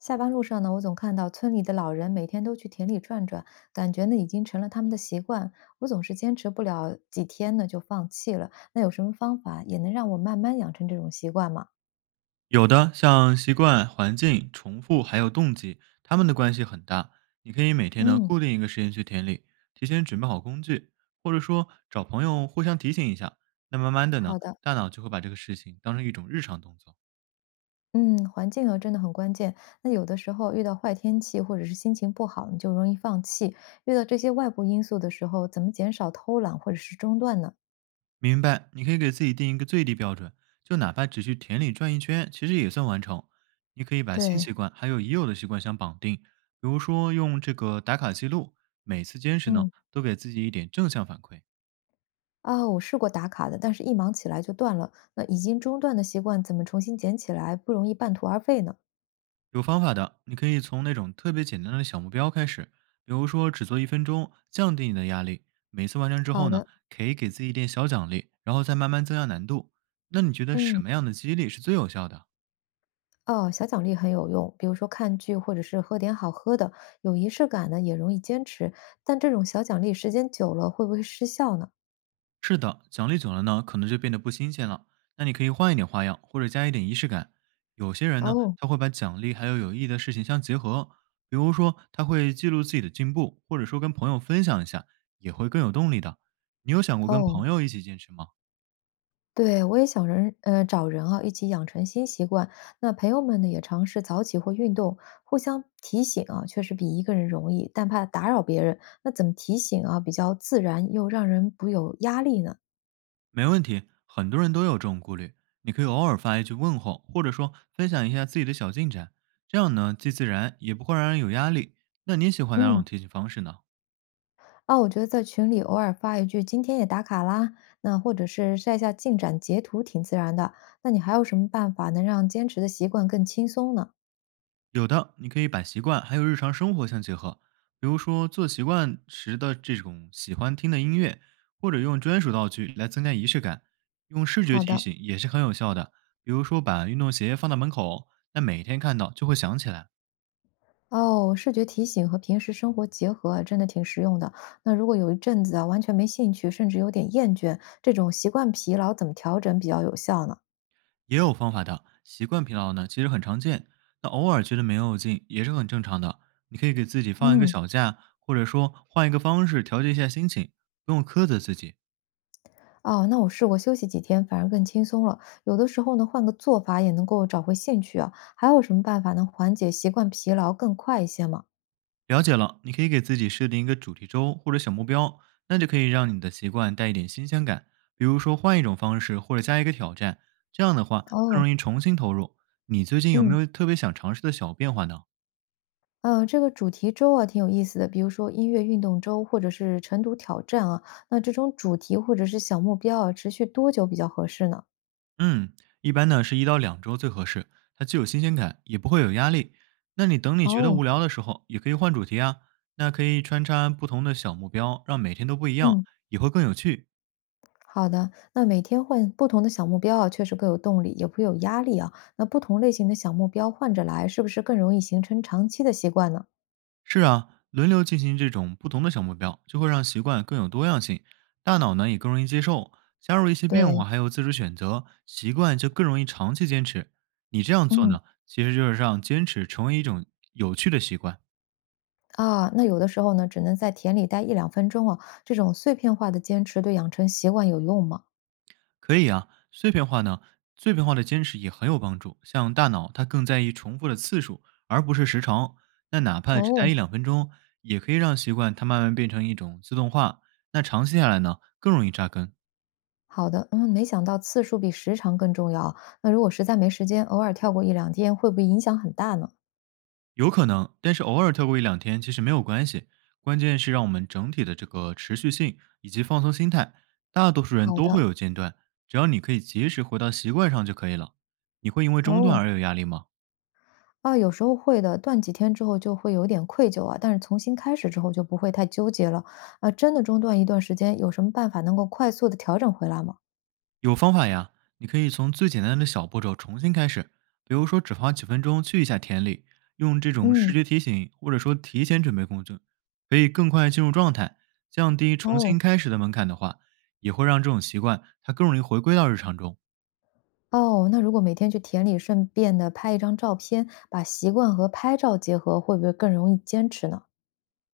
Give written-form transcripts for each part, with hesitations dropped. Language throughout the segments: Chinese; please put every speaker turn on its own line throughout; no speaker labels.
下班路上呢，我总看到村里的老人每天都去田里转转，感觉呢已经成了他们的习惯。我总是坚持不了几天呢就放弃了。那有什么方法也能让我慢慢养成这种习惯吗？
有的像习惯、环境、重复，还有动机，它们的关系很大。你可以每天呢
嗯，
固定一个时间去田里，提前准备好工具，或者说找朋友互相提醒一下。那慢慢的呢，
好的。
大脑就会把这个事情当成一种日常动作。
嗯，环境啊真的很关键。那有的时候遇到坏天气或者是心情不好，你就容易放弃。遇到这些外部因素的时候，怎么减少偷懒或者是中断呢？
明白？你可以给自己定一个最低标准，就哪怕只去田里转一圈，其实也算完成。你可以把新
对，
习惯还有已有的习惯相绑定，比如说用这个打卡记录，每次坚持呢
嗯。
都给自己一点正向反馈。
啊，我试过打卡的，但是一忙起来就断了。那已经中断的习惯怎么重新捡起来，不容易半途而废呢？
有方法的，你可以从那种特别简单的小目标开始，比如说只做1分钟，降低你的压力。每次完成之
好
后呢，
的，
可以给自己一点小奖励，然后再慢慢增加难度。那你觉得什
嗯，
么样的激励是最有效的？
哦，小奖励很有用，比如说看剧或者是喝点好喝的，有仪式感呢也容易坚持。但这种小奖励时间久了会不会失效呢？
是的，奖励久了呢，可能就变得不新鲜了。那你可以换一点花样，或者加一点仪式感。有些人呢，
哦
他会把奖励还有有意义的事情相结合，比如说他会记录自己的进步，或者说跟朋友分享一下，也会更有动力的。你有想过跟朋
哦，
友一起坚持吗？
对，我也想人，找人啊，一起养成新习惯。那朋友们呢，也尝试早起或运动，互相提醒啊，确实比一个人容易，但怕打扰别人。那怎么提醒啊，比较自然又让人不有压力呢？
没问题，很多人都有这种顾虑。你可以偶尔发一句问候，或者说分享一下自己的小进展，这样呢既自然，也不会让人有压力。那你喜欢哪
嗯，
种提醒方式呢？
啊，我觉得在群里偶尔发一句“今天也打卡啦”，那或者是晒下进展截图，挺自然的。那你还有什么办法能让坚持的习惯更轻松呢？
有的，你可以把习惯还有日常生活相结合，比如说做习惯时的这种喜欢听的音乐，或者用专属道具来增加仪式感。用视觉
好
提
的，
醒也是很有效的，比如说把运动鞋放到门口，那每天看到就会想起来。
哦，视觉提醒和平时生活结合啊，真的挺实用的。那如果有一阵子啊，完全没兴趣，甚至有点厌倦，这种习惯疲劳怎么调整比较有效呢？
也有方法的。习惯疲劳呢，其实很常见，那偶尔觉得没有劲也是很正常的。你可以给自己放一个
嗯，
小假，或者说换一个方式调节一下心情，不用苛责自己。
哦，那我试过休息几天，反而更轻松了。有的时候呢，换个做法也能够找回兴趣啊。还有什么办法能缓解习惯疲劳更快一些吗？
了解了，你可以给自己设定一个主题周或者小目标，那就可以让你的习惯带一点新鲜感。比如说换一种方式，或者加一个挑战，这样的话更
哦，
容易重新投入。你最近有没
嗯。
有特别想尝试的小变化呢？
这个主题周啊挺有意思的，比如说音乐运动周或者是晨读挑战啊，那这种主题或者是小目标啊，持续多久比较合适呢？
嗯，一般呢是1到2周最合适，它既有新鲜感，也不会有压力。那你等你觉得
哦，
无聊的时候，也可以换主题啊。那可以穿插不同的小目标，让每天都不一样，
嗯，
也会更有趣。
好的。那每天换不同的小目标啊，确实更有动力，也会有压力啊。那不同类型的小目标换着来，是不是更容易形成长期的习惯呢？
是啊，轮流进行这种不同的小目标，就会让习惯更有多样性，大脑呢也更容易接受。加入一些变
对，
化，还有自主选择，习惯就更容易长期坚持。你这样做
嗯
呢，其实就是让坚持成为一种有趣的习惯。
啊，那有的时候呢，只能在田里待一两分钟啊，这种碎片化的坚持对养成习惯有用吗？
可以啊，碎片化的坚持也很有帮助。像大脑，它更在意重复的次数，而不是时长。那哪怕只待一
哦，
两分钟，也可以让习惯它慢慢变成一种自动化。那长期下来呢，更容易扎根，
好的，嗯，没想到次数比时长更重要啊。那如果实在没时间，偶尔跳过一两天，会不会影响很大呢？
有可能。但是偶尔跳过1两天，其实没有关系。关键是让我们整体的这个持续性以及放松心态。大多数人
好
都会
的，
有间断，只要你可以及时回到习惯上就可以了。你会因为中断
哦。
而有压力吗？
啊，有时候会的，断几天之后就会有点愧疚啊，但是重新开始之后就不会太纠结了。啊，真的中断一段时间，有什么办法能够快速的调整回来吗？
有方法呀，你可以从最简单的小步骤重新开始，比如说只花几分钟去一下田里，用这种视
嗯，
觉提醒或者说提前准备工具，可以更快进入状态，降低重
哦
新开始的门槛的话，也会让这种习惯它更容易回归到日常中。
哦，那如果每天去田里顺便的拍一张照片，把习惯和拍照结合，会不会更容易坚持呢？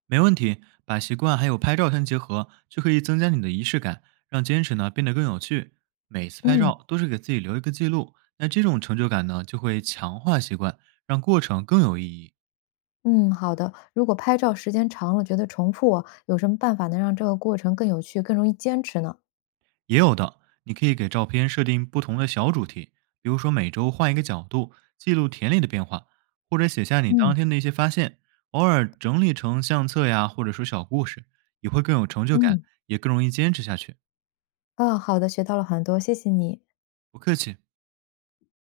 没问题，把习惯还有拍照相结合，就可以增加你的仪式感，让坚持呢变得更有趣。每次拍
嗯
照都是给自己留一个记录，那这种成就感呢就会强化习惯，让过程更有意义。
嗯，好的。如果拍照时间长了觉得重复啊，有什么办法能让这个过程更有趣、更容易坚持呢？
也有的，你可以给照片设定不同的小主题，比如说每周换一个角度，记录田里的变化，或者写下你
嗯
当天的一些发现，偶尔整理成相册呀，或者说小故事，也会更有成就感，
嗯，
也更容易坚持下去。
啊，好的，学到了很多，谢谢你。
不客气。